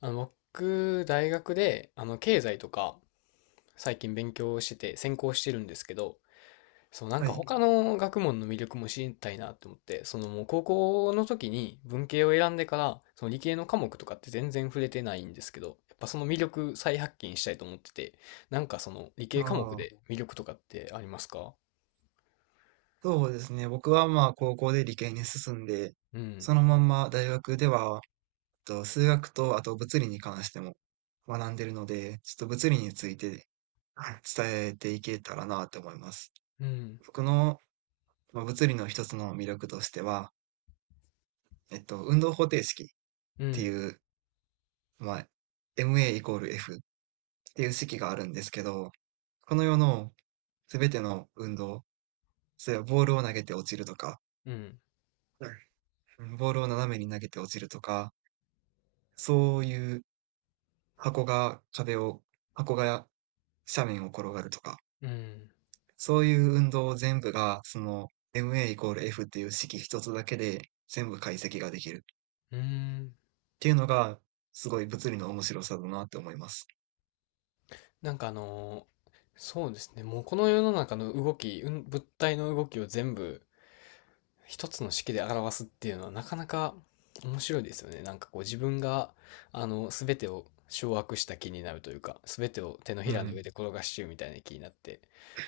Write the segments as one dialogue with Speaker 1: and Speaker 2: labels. Speaker 1: 僕、大学で、経済とか、最近勉強してて、専攻してるんですけど、そう、なん
Speaker 2: は
Speaker 1: か
Speaker 2: い。
Speaker 1: 他の学問の魅力も知りたいなって思って、そのもう高校の時に文系を選んでから、その理系の科目とかって全然触れてないんですけど、やっぱその魅力再発見したいと思ってて、なんかその理
Speaker 2: あ
Speaker 1: 系科目
Speaker 2: あ、
Speaker 1: で魅力とかってありますか？
Speaker 2: そうですね。僕はまあ高校で理系に進んで、
Speaker 1: うん、
Speaker 2: そのまんま大学では、数学とあと物理に関しても学んでるので、ちょっと物理について、はい、伝えていけたらなと思います。
Speaker 1: うん、
Speaker 2: 僕の、まあ、物理の一つの魅力としては、運動方程式っ
Speaker 1: う
Speaker 2: て
Speaker 1: ん、
Speaker 2: いう、まあ、MA イコール F っていう式があるんですけど、この世のすべての運動、それはボールを投げて落ちるとか、
Speaker 1: うん、
Speaker 2: ボールを斜めに投げて落ちるとか、そういう箱が壁を、箱が斜面を転がるとか、
Speaker 1: うん、
Speaker 2: そういう運動全部が、その MA イコール F っていう式一つだけで全部解析ができるっ
Speaker 1: うん、
Speaker 2: ていうのが、すごい物理の面白さだなって思います。
Speaker 1: なんかそうですね。もうこの世の中の動き、うん、物体の動きを全部一つの式で表すっていうのはなかなか面白いですよね。なんかこう自分が、すべてを掌握した気になるというか、すべてを手のひ
Speaker 2: う
Speaker 1: らの上
Speaker 2: ん。
Speaker 1: で転がしちゅうみたいな気になって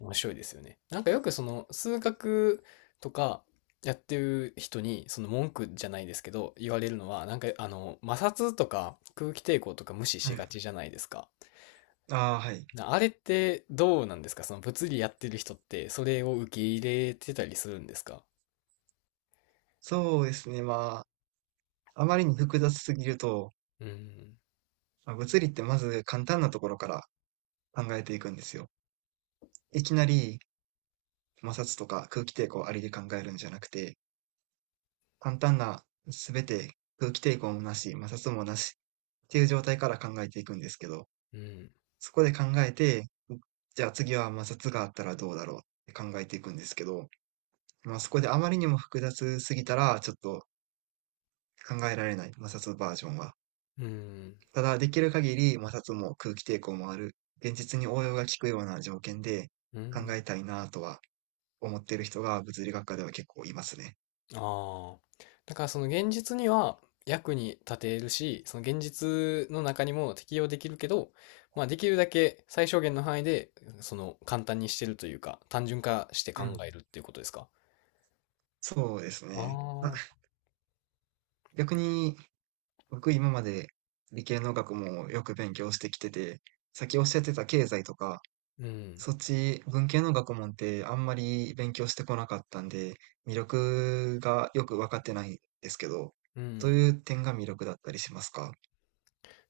Speaker 1: 面白いですよね。なんかよくその数学とかやってる人に、その文句じゃないですけど、言われるのは、なんか摩擦とか空気抵抗とか無視
Speaker 2: は
Speaker 1: しが
Speaker 2: い。
Speaker 1: ちじゃないですか。
Speaker 2: ああ、はい。
Speaker 1: なあれってどうなんですか？その物理やってる人ってそれを受け入れてたりするんですか？
Speaker 2: そうですね。まあ、あまりに複雑すぎると、
Speaker 1: うん、
Speaker 2: まあ物理ってまず簡単なところから考えていくんですよ。いきなり摩擦とか空気抵抗ありで考えるんじゃなくて、簡単な全て空気抵抗もなし、摩擦もなしっていう状態から考えていくんですけど、
Speaker 1: うん、
Speaker 2: そこで考えて、じゃあ次は摩擦があったらどうだろうって考えていくんですけど、まあ、そこであまりにも複雑すぎたらちょっと考えられない、摩擦バージョンは。
Speaker 1: うん、
Speaker 2: ただできる限り摩擦も空気抵抗もある、現実に応用が効くような条件で
Speaker 1: う
Speaker 2: 考
Speaker 1: ん。
Speaker 2: えたいなとは思っている人が物理学科では結構いますね。
Speaker 1: ああ。だからその現実には役に立てるし、その現実の中にも適用できるけど、まあできるだけ最小限の範囲で、その簡単にしてるというか、単純化して
Speaker 2: う
Speaker 1: 考
Speaker 2: ん、
Speaker 1: えるっていうことですか？
Speaker 2: そうです
Speaker 1: ああ
Speaker 2: ね。あ、
Speaker 1: ー、
Speaker 2: 逆に僕今まで理系の学問をよく勉強してきてて、さっきおっしゃってた経済とか、
Speaker 1: うん、
Speaker 2: そっち文系の学問ってあんまり勉強してこなかったんで、魅力がよく分かってないんですけど、
Speaker 1: う
Speaker 2: どう
Speaker 1: ん。
Speaker 2: いう点が魅力だったりしますか？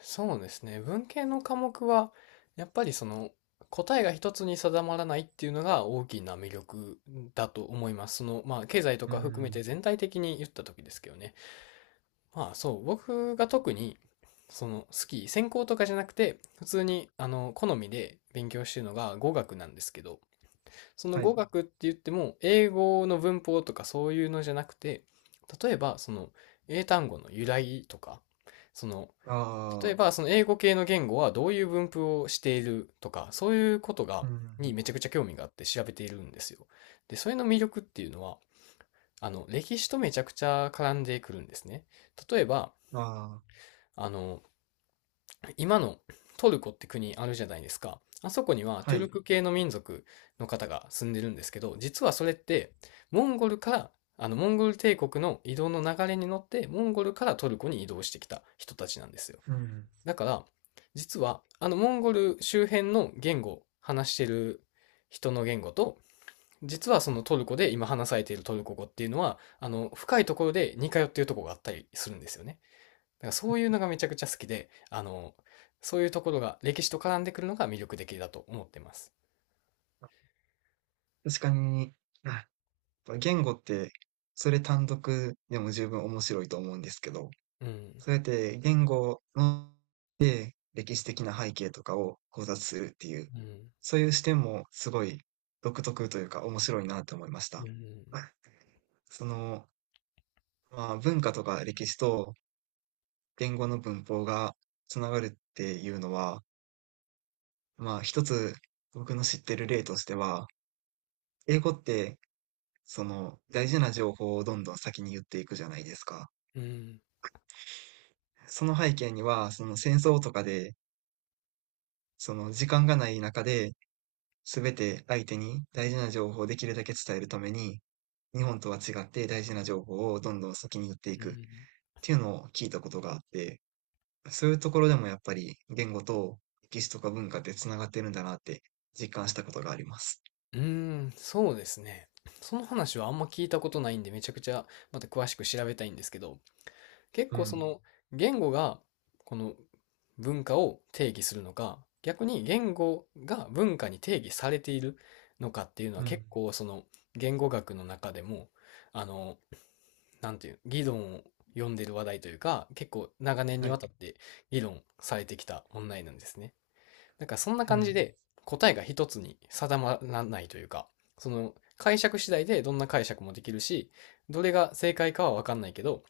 Speaker 1: そうですね。文系の科目は、やっぱりその答えが一つに定まらないっていうのが大きな魅力だと思います。その、まあ、経済と
Speaker 2: う
Speaker 1: か含めて
Speaker 2: ん。
Speaker 1: 全体的に言った時ですけどね。まあ、そう、僕が特に、その、専攻とかじゃなくて、普通に、好みで勉強してるのが語学なんですけど、その
Speaker 2: は
Speaker 1: 語
Speaker 2: い。
Speaker 1: 学って言っても、英語の文法とかそういうのじゃなくて、例えば、その、英単語の由来とか、その、例え
Speaker 2: ああ、
Speaker 1: ば、その英語系の言語はどういう分布をしているとか、そういうことが、
Speaker 2: う
Speaker 1: に
Speaker 2: ん。
Speaker 1: めちゃくちゃ興味があって調べているんですよ。で、それの魅力っていうのは、歴史とめちゃくちゃ絡んでくるんですね。例えば、
Speaker 2: ああ、
Speaker 1: あの、今のトルコって国あるじゃないですか。あそこにはト
Speaker 2: は
Speaker 1: ゥル
Speaker 2: い。
Speaker 1: ク系の民族の方が住んでるんですけど、実はそれって、モンゴルから、モンゴル帝国の移動の流れに乗って、モンゴルからトルコに移動してきた人たちなんですよ。
Speaker 2: うん。
Speaker 1: だから、実は、モンゴル周辺の言語、話してる人の言語と、実はそのトルコで今話されているトルコ語っていうのは、深いところで似通っているところがあったりするんですよね。だからそういうのがめちゃくちゃ好きで、そういうところが歴史と絡んでくるのが魅力的だと思ってます。
Speaker 2: 確かに、あ、言語って、それ単独でも十分面白いと思うんですけど、
Speaker 1: うん、
Speaker 2: そうやって言語の歴史的な背景とかを考察するっていう、
Speaker 1: うん、
Speaker 2: そういう視点もすごい独特というか面白いなと思いました。
Speaker 1: うん、
Speaker 2: はい。その、まあ、文化とか歴史と言語の文法がつながるっていうのは、まあ、一つ僕の知ってる例としては、英語ってその大事な情報をどんどん先に言っていくじゃないですか。
Speaker 1: うん、
Speaker 2: その背景には、その戦争とかで、その時間がない中で、すべて相手に大事な情報をできるだけ伝えるために、日本とは違って大事な情報をどんどん先に言ってい
Speaker 1: う
Speaker 2: くっ
Speaker 1: ん、
Speaker 2: ていうのを聞いたことがあって、そういうところでもやっぱり言語と歴史とか文化ってつながってるんだなって実感したことがあります。
Speaker 1: うん、そうですね。その話はあんま聞いたことないんで、めちゃくちゃまた詳しく調べたいんですけど、結
Speaker 2: う
Speaker 1: 構そ
Speaker 2: ん、
Speaker 1: の言語がこの文化を定義するのか、逆に言語が文化に定義されているのかっていうのは
Speaker 2: う
Speaker 1: 結
Speaker 2: ん、
Speaker 1: 構その言語学の中でも、あの、なんていう、議論を呼んでる話題というか、結構長年
Speaker 2: は
Speaker 1: にわ
Speaker 2: い、
Speaker 1: たって議論されてきた問題なんですね。なんかそんな
Speaker 2: う
Speaker 1: 感じ
Speaker 2: ん、
Speaker 1: で答えが一つに定まらないというか、その解釈次第でどんな解釈もできるし、どれが正解かはわかんないけど、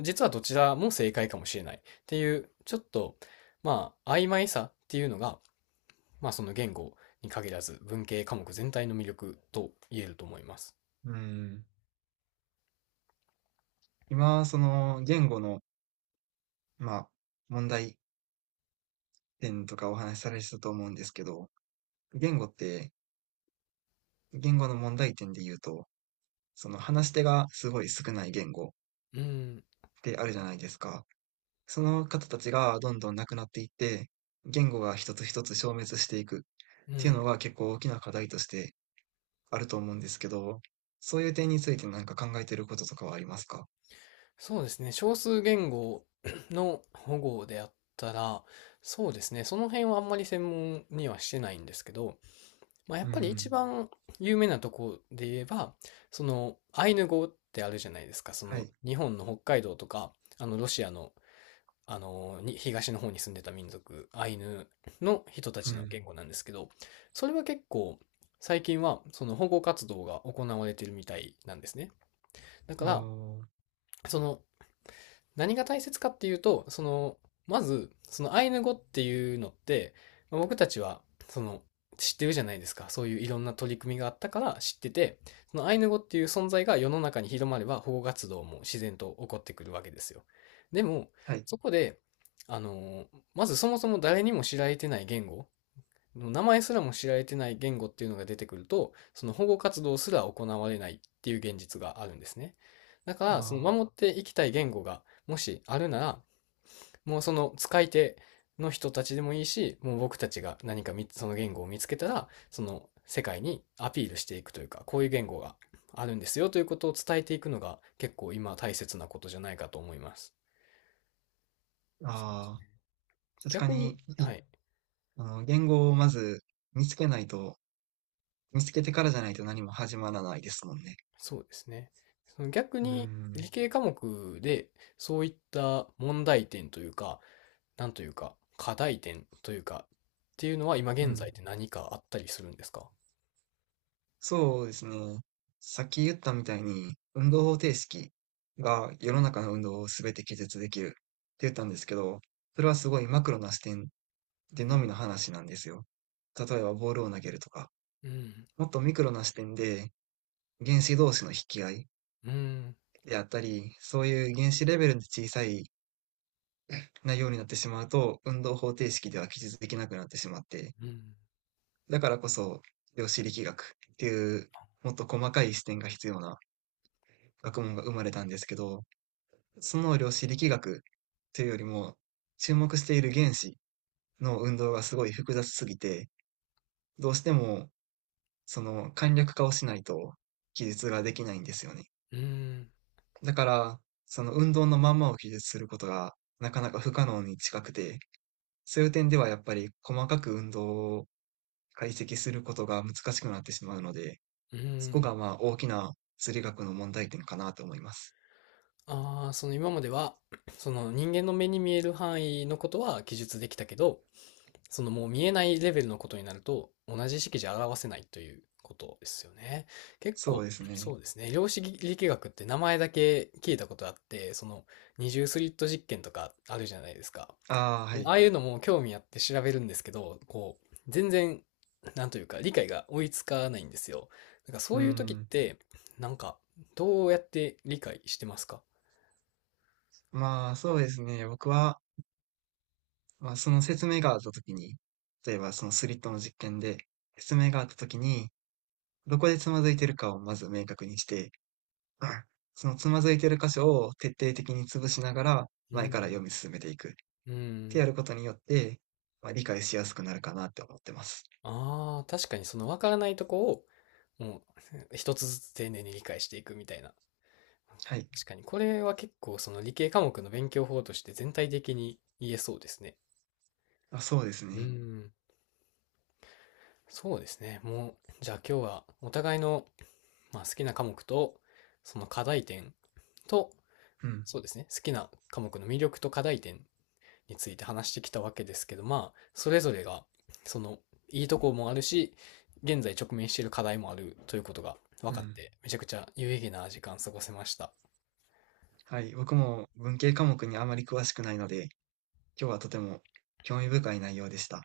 Speaker 1: 実はどちらも正解かもしれないっていう、ちょっと、まあ、曖昧さっていうのが、まあその言語に限らず文系科目全体の魅力と言えると思います。
Speaker 2: うん。今、その言語の、まあ、問題点とかお話しされてたと思うんですけど、言語って、言語の問題点で言うと、その話し手がすごい少ない言語
Speaker 1: うん、
Speaker 2: ってあるじゃないですか。その方たちがどんどんなくなっていって、言語が一つ一つ消滅していくっ
Speaker 1: う
Speaker 2: ていうの
Speaker 1: ん。
Speaker 2: は結構大きな課題としてあると思うんですけど、そういう点について何か考えてることとかはありますか？
Speaker 1: そうですね。少数言語 の保護であったら、そうですね。その辺はあんまり専門にはしてないんですけど、まあ、や
Speaker 2: う
Speaker 1: っぱり一
Speaker 2: ん、
Speaker 1: 番有名なとこで言えば、そのアイヌ語ってあるじゃないですか。そ
Speaker 2: は
Speaker 1: の
Speaker 2: い、
Speaker 1: 日本の北海道とか、あのロシアの、あのに東の方に住んでた民族、アイヌの人た
Speaker 2: う
Speaker 1: ちの
Speaker 2: ん、
Speaker 1: 言語なんですけど、それは結構最近はその保護活動が行われているみたいなんですね。だから、
Speaker 2: あ
Speaker 1: その何が大切かっていうと、その、まず、そのアイヌ語っていうのって、まあ僕たちは、その、知ってるじゃないですか。そういういろんな取り組みがあったから知ってて、そのアイヌ語っていう存在が世の中に広まれば保護活動も自然と起こってくるわけですよ。でも、
Speaker 2: あ、はい、
Speaker 1: そこで、あの、まずそもそも誰にも知られてない言語、名前すらも知られてない言語っていうのが出てくると、その保護活動すら行われないっていう現実があるんですね。だから、その
Speaker 2: あ
Speaker 1: 守っていきたい言語がもしあるなら、もうその使い手の人たちでもいいし、もう僕たちが何かみその言語を見つけたら、その世界にアピールしていくというか、こういう言語があるんですよということを伝えていくのが結構今大切なことじゃないかと思います。
Speaker 2: あ、ああ、確か
Speaker 1: 逆に、
Speaker 2: に、う
Speaker 1: は
Speaker 2: ん、
Speaker 1: い。
Speaker 2: 言語をまず見つけないと見つけてからじゃないと何も始まらないですもんね。
Speaker 1: そうですね。その逆
Speaker 2: う
Speaker 1: に理
Speaker 2: ん、
Speaker 1: 系科目でそういった問題点というか、なんというか、課題点というか、っていうのは今
Speaker 2: う
Speaker 1: 現在
Speaker 2: ん。
Speaker 1: で何かあったりするんですか？
Speaker 2: そうですね。さっき言ったみたいに、運動方程式が世の中の運動を全て記述できるって言ったんですけど、それはすごいマクロな視点で
Speaker 1: う
Speaker 2: のみ
Speaker 1: ん、
Speaker 2: の話なんですよ。例えばボールを投げるとか、
Speaker 1: うん、
Speaker 2: もっとミクロな視点で原子同士の引き合い
Speaker 1: うん、
Speaker 2: であったり、そういう原子レベルで小さい内容になってしまうと、運動方程式では記述できなくなってしまって、
Speaker 1: うん、
Speaker 2: だからこそ量子力学っていうもっと細かい視点が必要な学問が生まれたんですけど、その量子力学というよりも、注目している原子の運動がすごい複雑すぎて、どうしてもその簡略化をしないと記述ができないんですよね。
Speaker 1: うん、
Speaker 2: だから、その運動のまんまを記述することがなかなか不可能に近くて、そういう点ではやっぱり細かく運動を解析することが難しくなってしまうので、
Speaker 1: う
Speaker 2: そこが
Speaker 1: ん。
Speaker 2: まあ大きな物理学の問題点かなと思います。
Speaker 1: ああ、その今までは、その人間の目に見える範囲のことは記述できたけど、そのもう見えないレベルのことになると、同じ式じゃ表せないということですよね。結
Speaker 2: そう
Speaker 1: 構、
Speaker 2: ですね。
Speaker 1: そうですね。量子力学って名前だけ聞いたことあって、その二重スリット実験とかあるじゃないですか。
Speaker 2: ああ、は
Speaker 1: あ
Speaker 2: い。
Speaker 1: あいうのも興味あって調べるんですけど、こう、全然、なんというか、理解が追いつかないんですよ。だからそ
Speaker 2: う
Speaker 1: ういう時っ
Speaker 2: ん。
Speaker 1: て、なんか、どうやって理解してますか？
Speaker 2: まあそうですね。僕はまあ、その説明があったときに、例えばそのスリットの実験で説明があったときに、どこでつまずいてるかをまず明確にして、そのつまずいてる箇所を徹底的に潰しながら
Speaker 1: う
Speaker 2: 前
Speaker 1: ん。
Speaker 2: から読み進めていくっ
Speaker 1: う
Speaker 2: てや
Speaker 1: ん。
Speaker 2: ることによって、まあ、理解しやすくなるかなって思ってます。
Speaker 1: ああ、確かにその分からないとこを、もう 一つずつ丁寧に理解していくみたいな。
Speaker 2: はい。
Speaker 1: 確かにこれは結構その理系科目の勉強法として全体的に言えそうですね。
Speaker 2: あ、そうです
Speaker 1: うー
Speaker 2: ね。
Speaker 1: ん、そうですね。もう、じゃあ今日はお互いの、まあ、好きな科目と、その課題点と、
Speaker 2: うん。
Speaker 1: そうですね、好きな科目の魅力と課題点について話してきたわけですけど、まあ、それぞれが、その、いいとこもあるし、現在直面している課題もあるということが分
Speaker 2: う
Speaker 1: かっ
Speaker 2: ん。
Speaker 1: て、めちゃくちゃ有意義な時間過ごせました。
Speaker 2: はい。僕も文系科目にあまり詳しくないので、今日はとても興味深い内容でした。